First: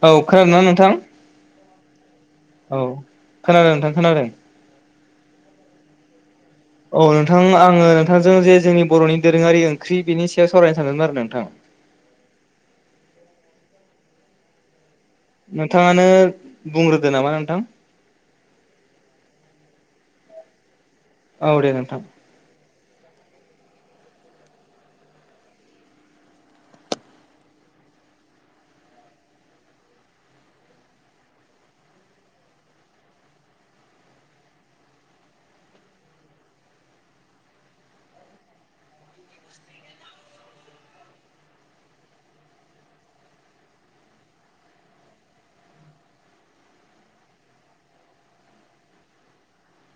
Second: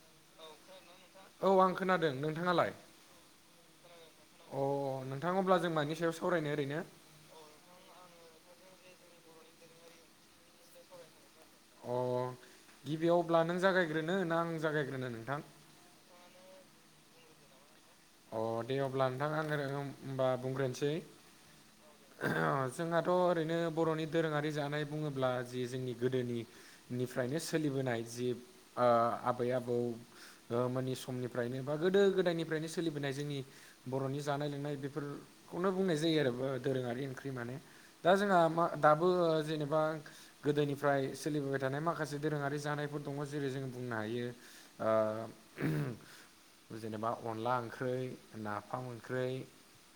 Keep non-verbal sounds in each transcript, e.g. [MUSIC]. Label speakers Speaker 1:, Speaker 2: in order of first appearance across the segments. Speaker 1: औ खोनादोंना नोंथां
Speaker 2: औ आं खोनादों नोंथाङालाय?
Speaker 1: औ खोनादों नोंथां खोनादों
Speaker 2: अ नोंथां अब्ला जों मानि सायाव सा
Speaker 1: औ नोंथां आङो नोंथांजों जे जोंनि बर'नि दोरोङारि ओंख्रि बेनि सायाव सावरायनो सानदोंमोन आरो नोंथां।
Speaker 2: अ गिबियाव अब्ला नों जागायग्रोनो नों आं जागायग्रोनो नों
Speaker 1: नोंथाङानो बुंग्रोदो नामा नोंथां।
Speaker 2: अ दे अब्ला नोंथां आङो होमबा बुंग्रोनोसै
Speaker 1: औ दे नोंथां
Speaker 2: जोंहाथ' ओरैनो बर'नि दोरोङारि जानाय बुङोब्ला जि जोंनि गोदोनिनिफ्रायनो सोलिबो नाय जि आबै आबौ मोननि समनिफ्रायनो बा गोदो गोदायनिफ्रायनो सोलिबोनाय जोंनि बर'नि जानाय लोंनाय बेफोरखौनो बुंनाय जायो आरो दोरोङारि ओंख्रि माने दा जोंहा दाबो जेनेबा गोदोनिफ्राय सोलिबोबाय थानाय माखासे दोरोङारि जानाय फोर दङ जेरै जों बुंनो हायो जेनेबा अनला ओं ख्रै नाफाम ओंख्रै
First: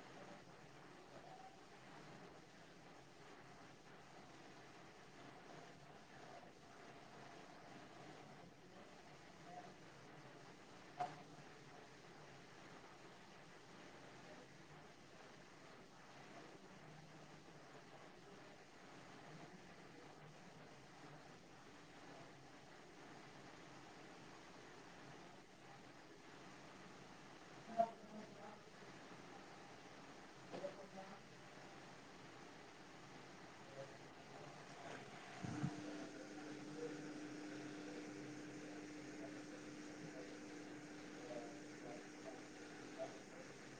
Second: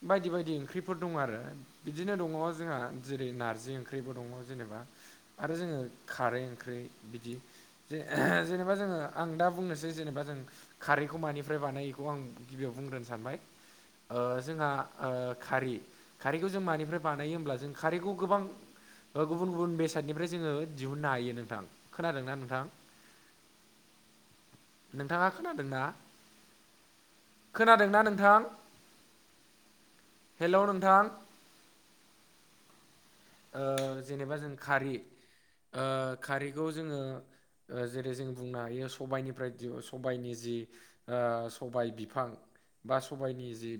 Speaker 2: बायदि बायदि ओंख्रिफोर दङ आरो बिदिनो दङ जोंहा जेरै नारजि ओंख्रैबो दङ जेनेबा आरो जोङो खारै ओंख्रै बिदि जे जेनेबा जोङो आं दा बुंनोसै जेनेबा जों खारैखौ मानिफ्राय बानायोखौ आं गिबियाव बुंग्रोनो सानबाय जोंहा खारै खारैखौ जों मानिफ्राय बानायो होमब्ला जों खारैखौ गोबां गुबुन गुबुन बेसादनिफ्राय जोङो दिहुननो हायो नोंथां खोनादोंना नोंथां
Speaker 1: [INAUDIBLE]
Speaker 2: नोंथाङा खोनादोंना? खोनादोंना नोंथां? हेलौ नोंथां जेनेबा जों खारि खारिखौ जोङो जेरै जों बुंनो हायो सबाइनिफ्राय सबाइनि जि सबाइ बिफां बा सबाइनि जि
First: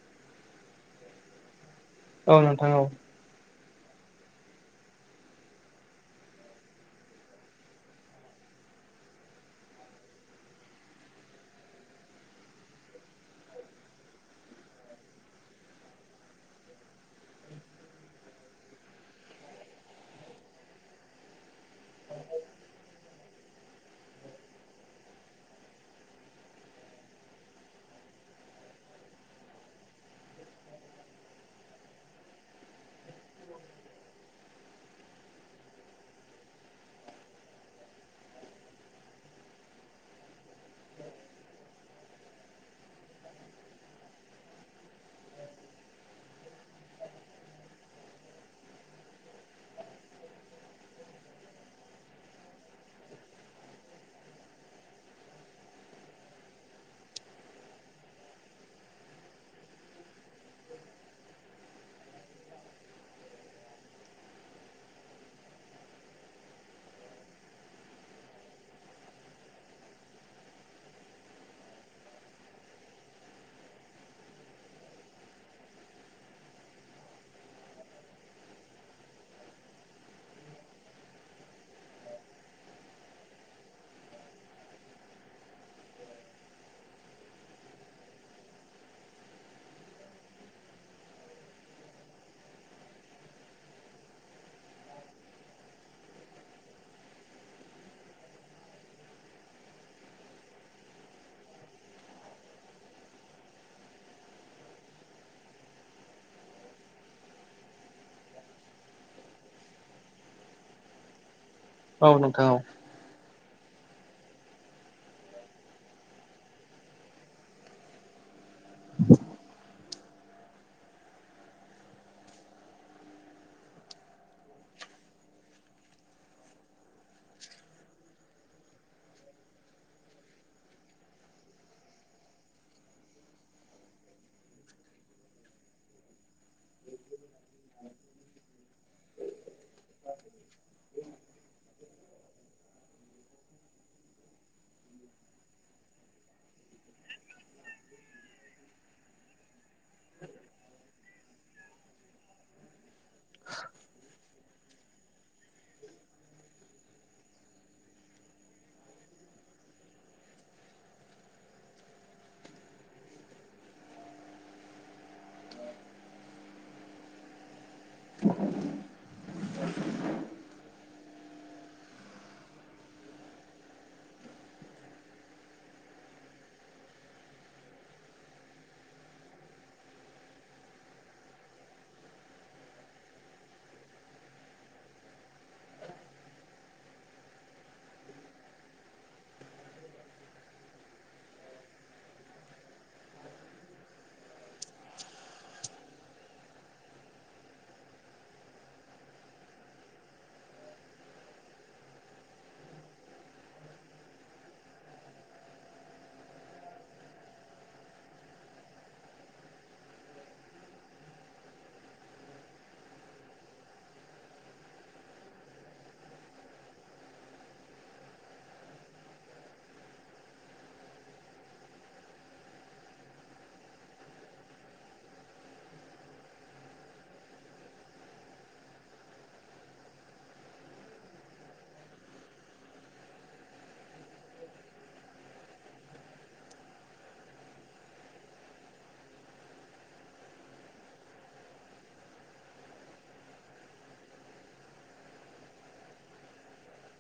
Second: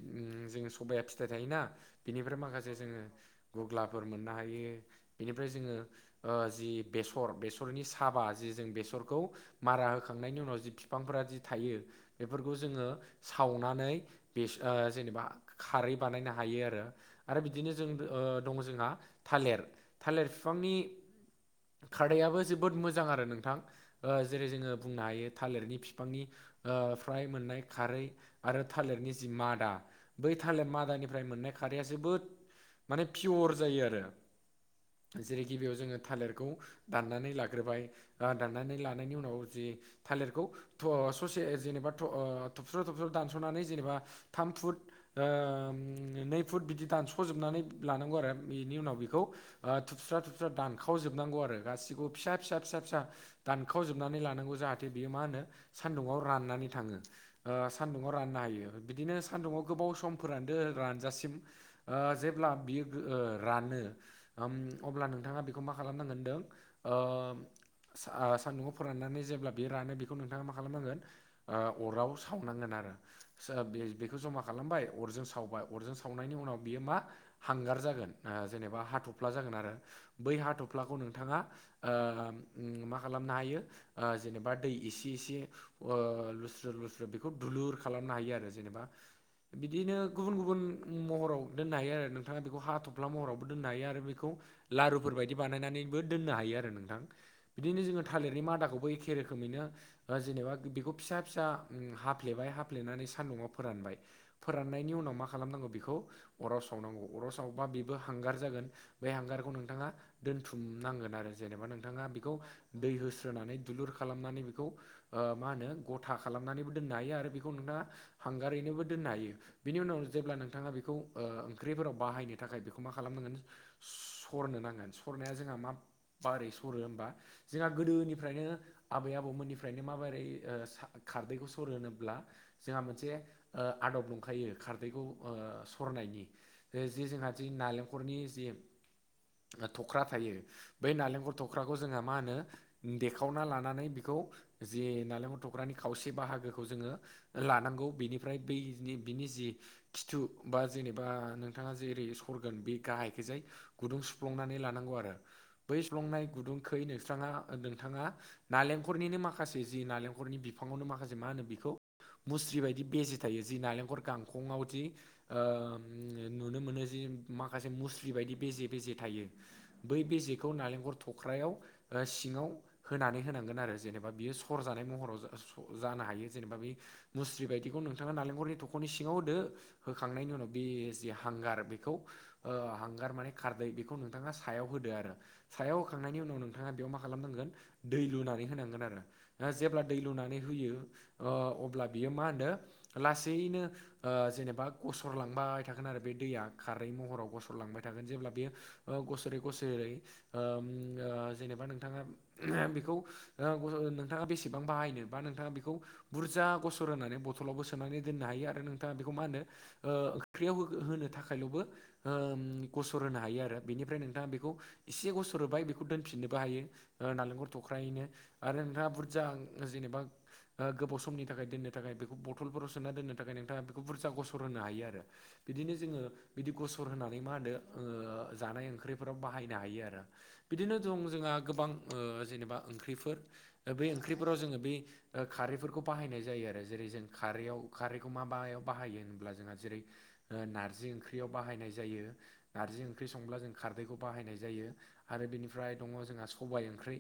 Speaker 2: जों सबाया फिथाइ थायोना
Speaker 1: औ
Speaker 2: बिनिफ्राय
Speaker 1: नोंथां
Speaker 2: माखासे
Speaker 1: औ
Speaker 2: जोङो गुग्लाफोर मोननो हायो बेनिफ्राय जोङो जि बेसर बेसरनि साबा जि जों बेसर खौ मारा होखांनायनि उनाव जि बिफांफोरा जि थायो बेफोरखौ जोङो सावनानै बे जेनेबा खारै बानायनो हायो आरो आरो बिदिनो जों दं जोंहा थालेर थालेर बिफांनि खारदाबो जोबोद मोजां आरो नोंथां जेरै जोङो बुंनो हायो थालिरनि बिफांनि फ्राय मोननाय खारै आरो थालिरनि जि मादा बै थालिर मादानिफ्राय मोन नाय खारैया जोबोद माने पियर जायो आरो। जेरै गिबियाव जोङो थालिरखौ दाननानै लाग्रोबाय दाननानै लानायनि उनाव जि थालिरखौ ससे जेनेबा थबस्र थ्रबस्र दानस'नानै जेनेबा थाम फुट, नै फुट बिदि दानस'जोबनानै लानांगौ आरो बेनि उनाव बेखौ थुबस्रा थुबस्रा दानखावजोबनांगौ आरो गासिखौबो फिसा फिसा फिसा फिसा दानखाव जोबनानै लानांगौ जाहाथे बियो मा होनो सान्दुङाव राननानै थाङो सान्दुङाव राननो हायो। यो बिदिनो सान्दुुङाव गोबाव समफोरान दो रानजासिम जेब्ला बियो ओ रानो अब्ला नोंथाङा बेखौ मा खालामनांगोनदों ओ सानदुङाव फोराननानै जेब्ला बे रानो बेखौ नोंथाङा मा खालामनांगोन अराव सावनांगोन आरो आरो बे बेखौ जमा खालामबाय अरजों सावबाय अरजों सावनायनि उनाव बियो मा हांगार जागोन। जेनेबा हाथफ्ला जागोन आरो बै हाथफ्लाखौ नोंथाङा मा खालाम नो हायो जेनेबा दै एसे एसे लुस्रो लुस्रो बेखौ दुलुर खालामनो हायो। बिदि आरो जेनबा बिदिनो गुबुन गुबुन महराव दोननो हायो आरो नोंथाङा बेखौ हाथ फ्ला महरावबो दनो हायो आरो बेखौ लारुफोर बायदि बानायनानैबो दोननो हायो आरो नोंथां बिदिनो जों थालिरनि मादाखौबो एखे रोखोमैनो जेनेबा बेखौ फिसा फिसा हाफ्लेबाय हाफ्लेनानै सानदुङाव फोरानबाय फोरनायनि उनाव मा खालामनांगौ बिखौ अराव सावनांगौ अराव साव बा बेबो हांगार जागोन बे हांगारखौ नोंथाङा दोनथुमनांगोन आरो। जेनेबा नोंथाङा
Speaker 1: औ
Speaker 2: बेखौ
Speaker 1: नोंथां औ
Speaker 2: दै होस्रोनानै दुलुर खालामनानै बेखौ मा होनो गथा खालामनानैबो दोननो हायो आरो बेखौ नोंथाङा हांगारै बो दोननो हायो बेनि उनाव जेब्ला नोंथाङा बिखौ ओंख्रिफोराव बाहायनो थाखाय बेखौ मा खालामनांगोन सरनो नांगोन सरनाया जोंहा माबारै सरो होमबा जोंहा गोदोनिफ्रायनो आबै आबौमोननिफ्रायनो माबोरै खारदैखौ सरो होनोब्ला जोंहा मोनसे आदब दंखायो खारदैखौ सरनायनि जे जोंहा जि नालेंखरनि जे थख्रा थायो बै नालेंखर थख्राखौ जोंहा मा होनो देखावना लानानै बेखौ जे नालेंखर थख्रानि खावसे बाहागोखौ जोङो लानांगौ बेनिफ्राय बै जे खिथु बा जेनेबा नोंथाङा जेरै स बे गाहायखैजाय गुदुं सुफ्लंनानै लानांगौ आरो बै सुफ्लुंनाय गुदुंखै नोंस्रां नोंथाङा नालेंखरनिनो माखासे जि नालेंखरनि बिफांआवनो माखासे मा होनो बेखौ मुस्रि बायदि बेजे थायो जि नालेंखर गांखंआव जि नुनो मोनो जि माखासे मुस्लि बायदि बेजे बेजे थायो बै बेजेखौ नालेंखर थख्रायाव सि सिङाव होनानै होनांगोन आरो जेनेबा बियो सरजानाय महराव जानो हायो जेनेबा बे मुस्रि बायदिखौ नोंथाङा नालेंखरनि थख'नि सिङाव होदो होखांनायनि उनाव बे जे हांगार बेखौ हांगार माने खारदै बेखौ नोंथाङा सायाव होदो आरो सायाव होखांनायनि उनाव नोंथाङा बेयाव मा खा खालामनांगोन दै लुनानै होनांगोन आरो जेब्ला दै लुनानै होयो अब्ला बियो मा होनो लासैनो जेनेबा गसरलांबाय थागोन आरो बे दैया। खारै महराव गसलांबाय थागोन जेब्ला बेयो गसरै गसरै ओ ओ जेनेबा नोंथाङा बेखौ नोंथाङा बेसेबां बाहायनो बा नोंथाङा बेखौ बुरजा गसर होनानै बथलावबो सोनानै दोननो हायो आरो नोंथाङा बेखौ मा होनो ओंख्रियाव होनो था बो गसर होनो हायो आरो बेनिफ्राय नोंथाङा बेखौ एसे गसर होबाय बेखौ दोनफिननो बाहायो नालेंखर थख्रायैनो आरो नोंथाङा बुरजा जेनेबा गोबाव समनि थाखाय दोननो थाखाय बेखौ बथलफोराव सोना दोननो थाखाय नोंथाङा बेखौ बुरजा गसर होनो हायो आरो। बिदिनो जोङो बिदि गसर होनानै मा होनदो जानाय ओंख्रिफोराव बाहायनो हायो आरो बिदिनो दं जोंहा गोबां जेनेबा ओंख्रिफोर बे ओंख्रिफोराव जोङो बे खारैफोरखौ बायनाय जायो। जेरै जों खारैयाव खारैखौ मा मायाव बाहायो अब्ला जोङा जेरै नारजि ओंख्रि ओंख्रियाव बाहायनाय जायो नारजि ओंख्रि संब्ला जों खारदैखौ बाहायनाय जायो आरो बेनिफ्राय दङ जों जोंहा सबाइ ओंख्रि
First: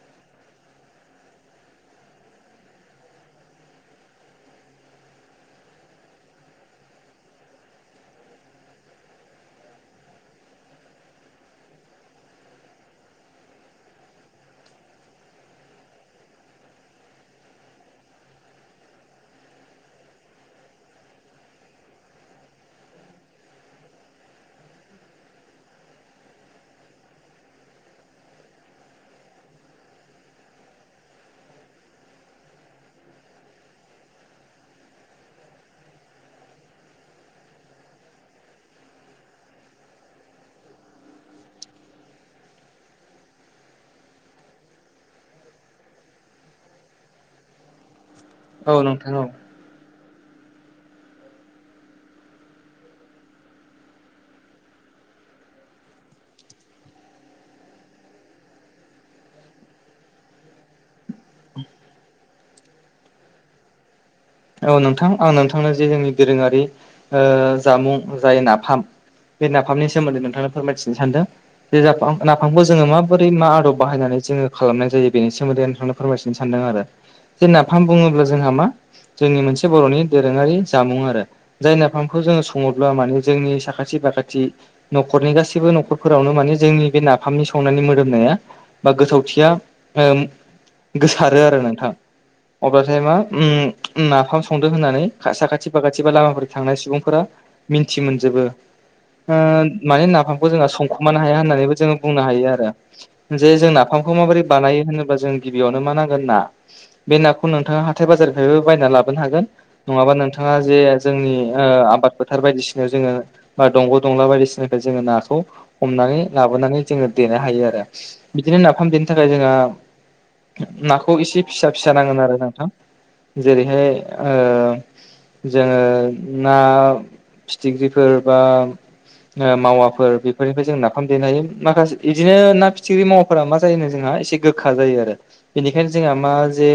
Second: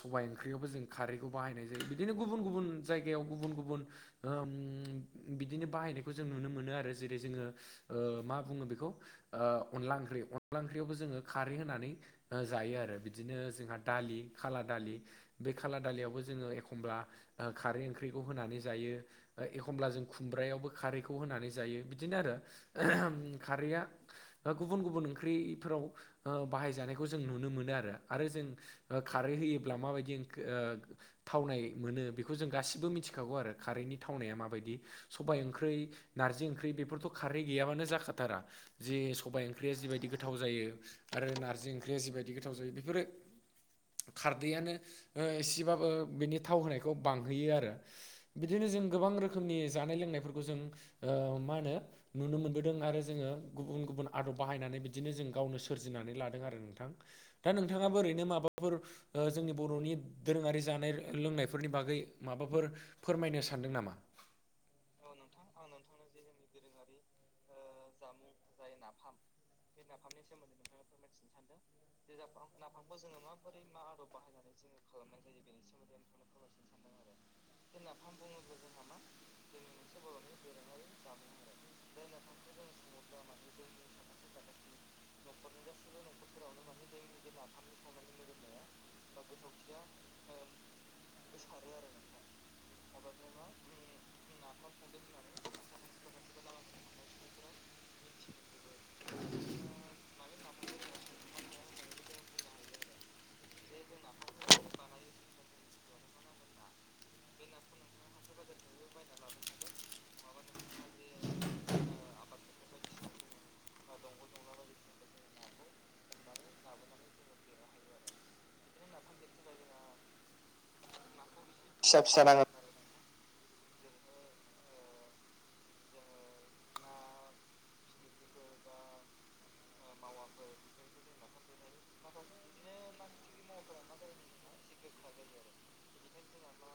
Speaker 2: सबाइ ओंख्रियावबो जों खारैखौ बाहायनाय जायो बिदिनो गुबुन गुबुन जायगायाव गुबुन गुबुन बिदिनो बाहायनायखौ जों नुनो मोनो आरो जेरै जोङो मा बुङो बेखौ अनला ओंख्रि अनला ओंख्रियावबो जोङो खारै होनानै जायो आरो। बिदिनो जोंहा दालि खाला दालि बे खाला दालियावबो जोङो एखमब्ला ओ खारै ओंख्रिखौ होनानै जायो एखमब्ला जों खुमब्रायावबो खारैखौ होनानै जायो बिदिनो आरो। खारैया गुबुन गुबुन ओंख्रिफोराव बाहाय जानायखौ जों नुनो मोनो आरो आरो जों ओ खार रै होयोब्ला माबायदि ओ थावनाय मोनो बेखौ जों गासिबो मिथिखागौ आरो खारैनि थाव नाया माबादि सबाइ ओंख्रि नारजि ओंख्रै बेफोरथ' खारै गैयाबानो जाखाथारा जे सबाय ओंख्रिया जिबायदि गोथाव जायो आरो नारजि ओंख्रिया जिबायदि गोथाव गोथाव जायो बेफोरो। खारदैयानो एसेबाबो बिनि थाव होनायखौ बांहोयो आरो। बिदिनो
Speaker 1: औ
Speaker 2: जों गोबां
Speaker 1: नोंथां औ
Speaker 2: रोखोमनि जानाय लोंनायफोरखौ जों ओ मा होनो? नुनो मोनबोदों आरो जोङो गुबुन गुबुन आदब बाहायनानै बिदिनो जों गावनो सोरजिनानै लादों आरो नोंथां। दा नोंथाङा ओरैनो माबाफोर जोंनि बर'नि दोरोङारि जानाय लोंनायफोरनि बागै माबाफोर फोरमायनो सानदों नामा?
Speaker 1: औ नोंथां आं नोंथांनो जे जोंनि दोरोङारि ओ जामुं जाय नाफाम बे नाफामनि सोमोन्दै नोंथांनो फोरमायथिनो सानदों जे जा नाफामखौ जोङो माबोरै मा आदब बाहायनानै जों खालामनाय जायो बेनि सोमोन्दै नोंथांनो फोरमायथिनो सानदों आरो जे नाफाम बुङोब्ला जोंहा मा? जोंनि मोनसे बर'नि दोरोङारि जामुं आरो जाय नाफामखौ जोङो सङोब्ला माने जोंनि साखाथि फाखाथि खाथि न'खरनि गासैबो न'खरफोरावनो माने जोंनि बे नाफामनि संनायनि मोदोमनाया बा गोथावथिया ओ गोसारो आरो नोंथां अब्लाथाय मा? उम नाफाम संदो होननानै साखाथि फाखाथि बा लामाफोर थांनाय सुबुंफोरा मिन्थि मोनजोबो। ओ माने नाफामखौ जोंहा संखुमानो हाया होननानैबो जोङो बुंनो हायो आरो जे जों नाफामखौ माबोरै बानायो होनोबा जों गबियावनो मा नांगोन ना बे नाखौ नोंथाङा हाथाइ बाजारनिफ्राइबो लाबोनो हागोन नङाबा नोंथाङा जे जोंनि ओ आबाद फोथार बायदिसिनायाव जोङो बा दंग' दंला बायदिसिनाखौ जोङो नाखौ हमनानै लाबोनानै जोङो देनो हायो आरो बिदिनो बिनो नाफाम देनो थाखाय जोंहा नाखौ इसे फिसा फिसा नांगोन आरो नोंथां। जेरैहाय ओ जोङो ना फिथिख्रिफोर बा मावाफोर बेफोरनिफ्राय जों नाफाम देनो हायो माखासे बिदिनो ना फिथिख्रि मावाफोरा मा जायोनो जोंहा इसे गोखा जायो आरो बेनिखायनो जोंहा मा जे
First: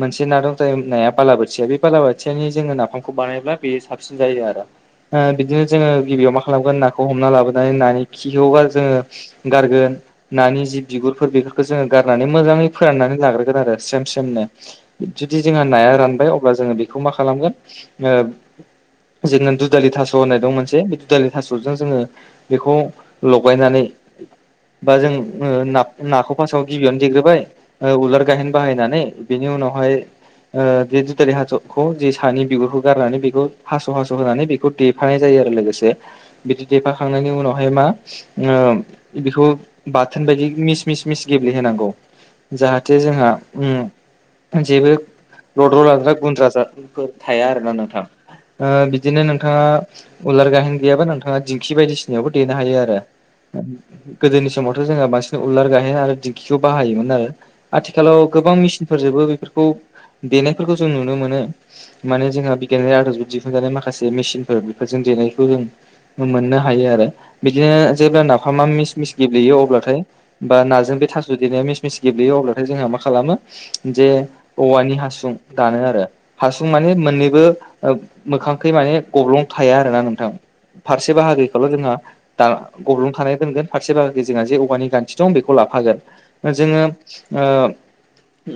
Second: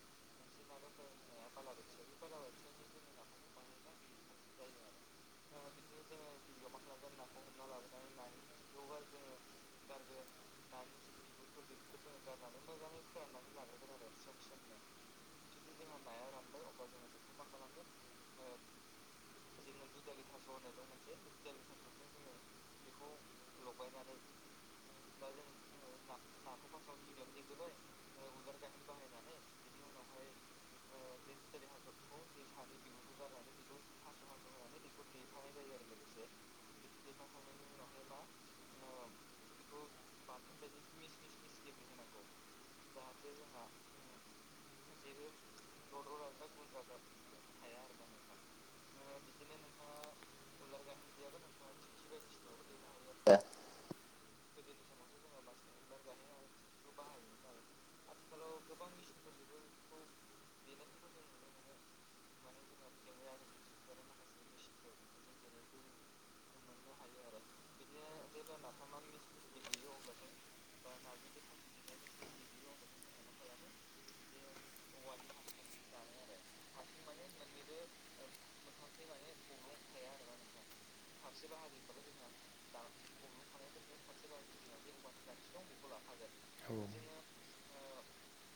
Speaker 1: मोनसे ना दं। नाया बालाबाथिया बे बालाबाथियानि जोङो नाफामखौ बानायब्ला बेयो साबसिन जायो आरो। बिदिनो जोङो गिबियाव मा खालामगोन नाखौ हमना लाबोनानै नानि खिखौ जोङो गारगोन नानि जि बिगुरफोर बेफोरखौ जोङो गारनानै मोजाङै फोराननानै लाग्रोगोन आरो स्रेम स्रेमनो। जुदि जोंहा नाया रानबाय अब्ला जोङो बेखौ मा खालामगोन ओ जोङो दुधालि थास' होननाय दं मोनसे बे दुदालि थास'जों जोङो बेखौ लगायनानै [UNINTELLIGIBLE] बा ओ जों नाखौ फासआव गिबियावनो देग्रोबाय उलार गाहेन बाहायनानै बेनि उनाव उनावहाय ओ बे दुदालि थास खौ जे सानि बिगुरखौ गारनानै बेखौ हास' हास' होनानै बेखौ देफानाय जायो आरो लोगोसे बिदि देफाखांनायनि उनावहाय मा ओ बेखौ बाथोन बायदि मिस मिस मिस गेब्लेहोनांगौ जाहाथे जोंहा उम जेबो लद्र' लाद्रा गुन्द्रा थाया आरोना नोंथां। ओ बिदिनो नोंथाङा उलार गाहेन गैयाबा नोंथाङा दिंखि बायदिसिनायावबो देनो हायो आरो। गोदोनि समावथ' जोंङो बांसिन उललार गाहेन आरो दिंखिखौ बाहायोमोन आरो आथिखालाव गोबां मेचिनफोरजोबो बेफोरखौ देनायफोरखौ जों नुनो मोनो माने जोंहा बिगियानारि आदबजों दिहुनजानाय माखासे मेसिनफोर बेफोर जों देनायखौ जों मोननो हायो आरो बिदिनो जेब्ला नाफामा मिस मिस गेब्लेयो अब्लाथाय बा नाजों बे थास' देनाया मिसमिस गेब्लेयो अब्लाथाय जोंहा मा खालामो जे औवानि हासुं दानो आरो हासुं माने मोननैबो मोखांखै माने गब्लं थाया आरो ना नोंथां फारसे बाहागिखौल' जोंहा दा गब्लं थानाय दोनगोन फारसे बाहागोखै जोंहा जे औवानि जे खान्थि दं बेखौ थाफागोन फागोन जोङो ओ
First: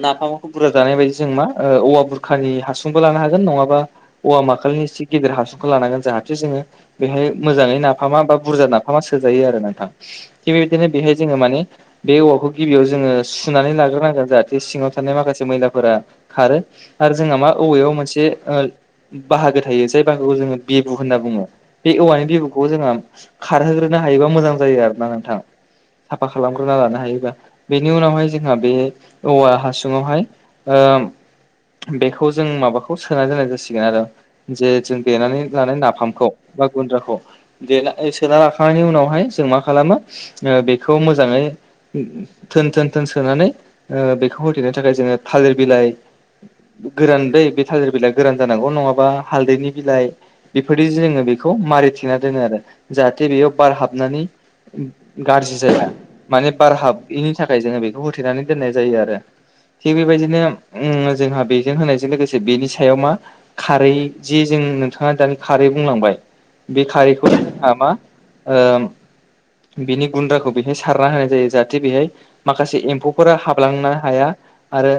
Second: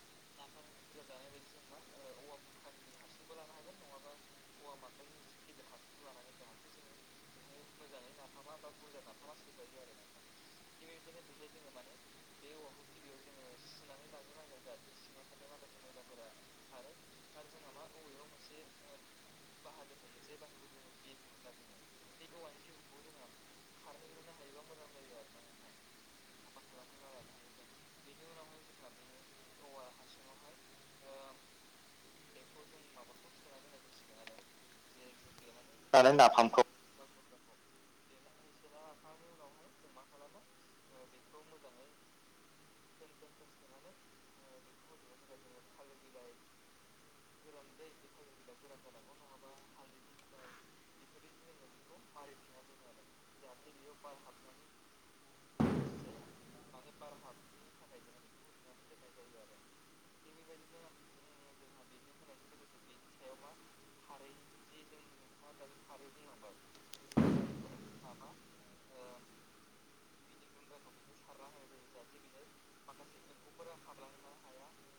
Speaker 1: नाफामखौ बुरजा जानायबायदि जों मा औवा बुरखानि हासुंबो लानो हागोन नङाबा औवा माखालनि एसे गेदेर हासुंखौ लानो लानांगोन जाहाथे जोङो बेहाय मोजाङै नाफामा बा बुरजा नाफामा सोजायो आरो नोंथां थिग बेबायदिनो बेहाय जोङो माने बे औवाखौ गिबियाव जोङो सुनानै लाग्रोनांगोन जाहाथे सिङाव थानाय माखासे मैला फोरा खारो आरो जोंहा मा औवायाव मोनसे ओ बाहागो थायो जाय बाहागोखौ जोङो बिबु होनना बुङो बे औवानि बिबुखौ जोङो खारहोग्रोनां नो हायोबा मोजां जायो आरोना नोंथां साफा खालामग्रोना लानो हायोबा बेनि उनावहाय जोंहा बे औवा हासुङावहाय ओ बेखौ जों माबाखौ सोना दोननाय जासिगोन आरो जे जों देनानै लानाय नाफामखौ बा गुन्द्राखौ दे ला सोना लाखांनायनि उनावहाय जों मा खालामो बेखौ मोजाङै थोन थोन थोन सोनानै बेखौ होथेनो थाखाय जोङो थालिर बिलाइ गोरान दै बे थाजिर बिलाया गोरान जानांगौ नङाबा हालदैनि बिलाइ बेफोरदि जोङो बेखौ मारैथेना दोनो आरो जाहाथे बेयाव बार हाबनानै गाज्रि जाया माने बार हाबैनि थाखाय जोङो बेखौ होथेनानै दोननाय जायो आरो थिग बेबायदिनो जोंहा बेजों होनायजों लोगोसे बेनि सायाव मा खारै जि जों नोंथाङा दानि खारै बुंलांबाय बे खारैखौ जोंहा मा ओ बिनि गुन्द्राखौ बेहाय सारना होनाय जायो जाहाथे बेहाय माखासे एम्फौफोरा हाबलांनो हाया आरो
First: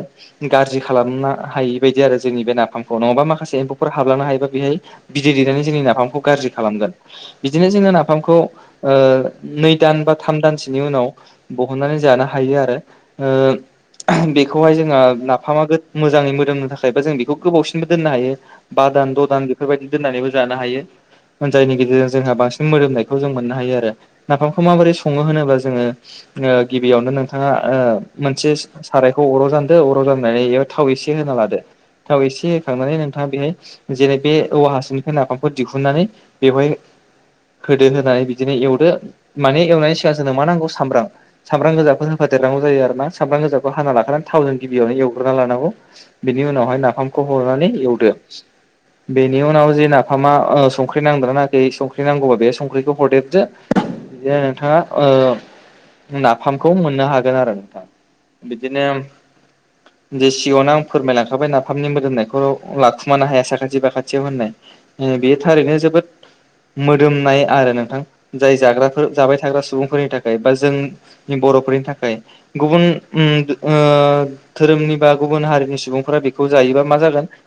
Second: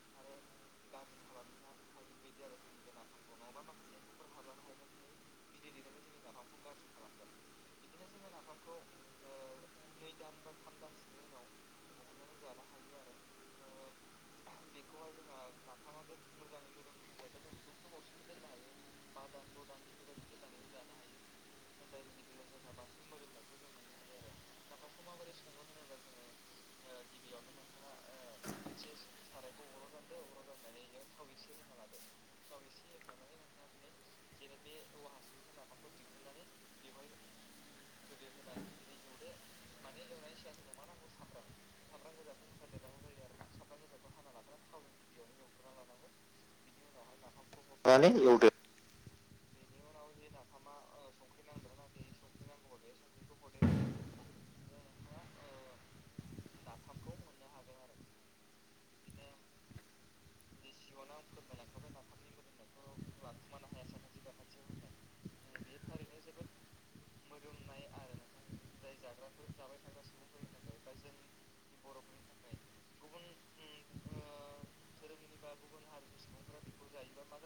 Speaker 1: गाज्रि खालामनो हायि बायदि आरो जोंनि बे नाफामखौ नङाबा माखासे एम्फौफोर हाबलांनो हायोबा बेहाय बिदै दैनानै जोंनि नाफामखौ गाज्रि खालामगोन बिदिनो जोङो नाफामखौ ओ नै नै दाम बा थाम दानसोनि उनाव बहननानै जानो हायो आरो बे खौहाय जोङो नाफामा मोजाङै मोदोमनो थाखाय बा जों बेखौ गोबावसिन बो दोननो हायो बा दान द' दान बेफोरबायदि दोननानैबो जानो हायो जायनि गेजेरजों जोंहा बांसिन मोदोमनायखौ जों मोननो हायो आरो नाफामखौ माबोरै सङो होनोब्ला जोङो गिबियावनो नोंथाङा ओ मोनसे साराय खौ अराव जानदो अराव जाननानै बेयाव थाव एसे होना लादो थाव एसे होखांनानै नोंथाङा बेहाय जेरै बे औवा हासुनिफ्राय नाफामखौ दिहुननानै बेवहाय होदो होनानै बिदिनो एवदो माने एवनायनि सिगां जोंनो मा नांगौ सामब्राम सामब्राम गोजाफोर होफा- देरनांगौ जायो आरो ना सामब्राम गोजाखौ हा ला आरो थावजों गिबियावनो एवग्रोना लानांगौ बेनि उनावहाय नाफामखौ हरनानै एवदो बेनि उनाव जे नाफामा ओ संख्रि नांदोंना नाङाखै संख्रि नांगौबा बे संख्रिखौ हरदेरबदो बिदिनो नोंथाङा नाफामखौ मोननो हागोन आरो नोंथां बिदिनो जे सिगाङावनो आं फोरमायलांखाबाय नाफामनि मोदोमनायखौ लाखुमानो हाया साखाथि बाखाथियाव होननाय बे थारैनो जोबोद मोदोमनाय आरो नोंथां जाय जाग्रा जाबाय थाग्रा सुबुंफोरनि थाखाय बा जोंनि बर'फोरनि थाखाय गुबुन धोरोमनि बा गुबुन हारिनि सुबुंफोरा बेखौ जायोबा मा जागोन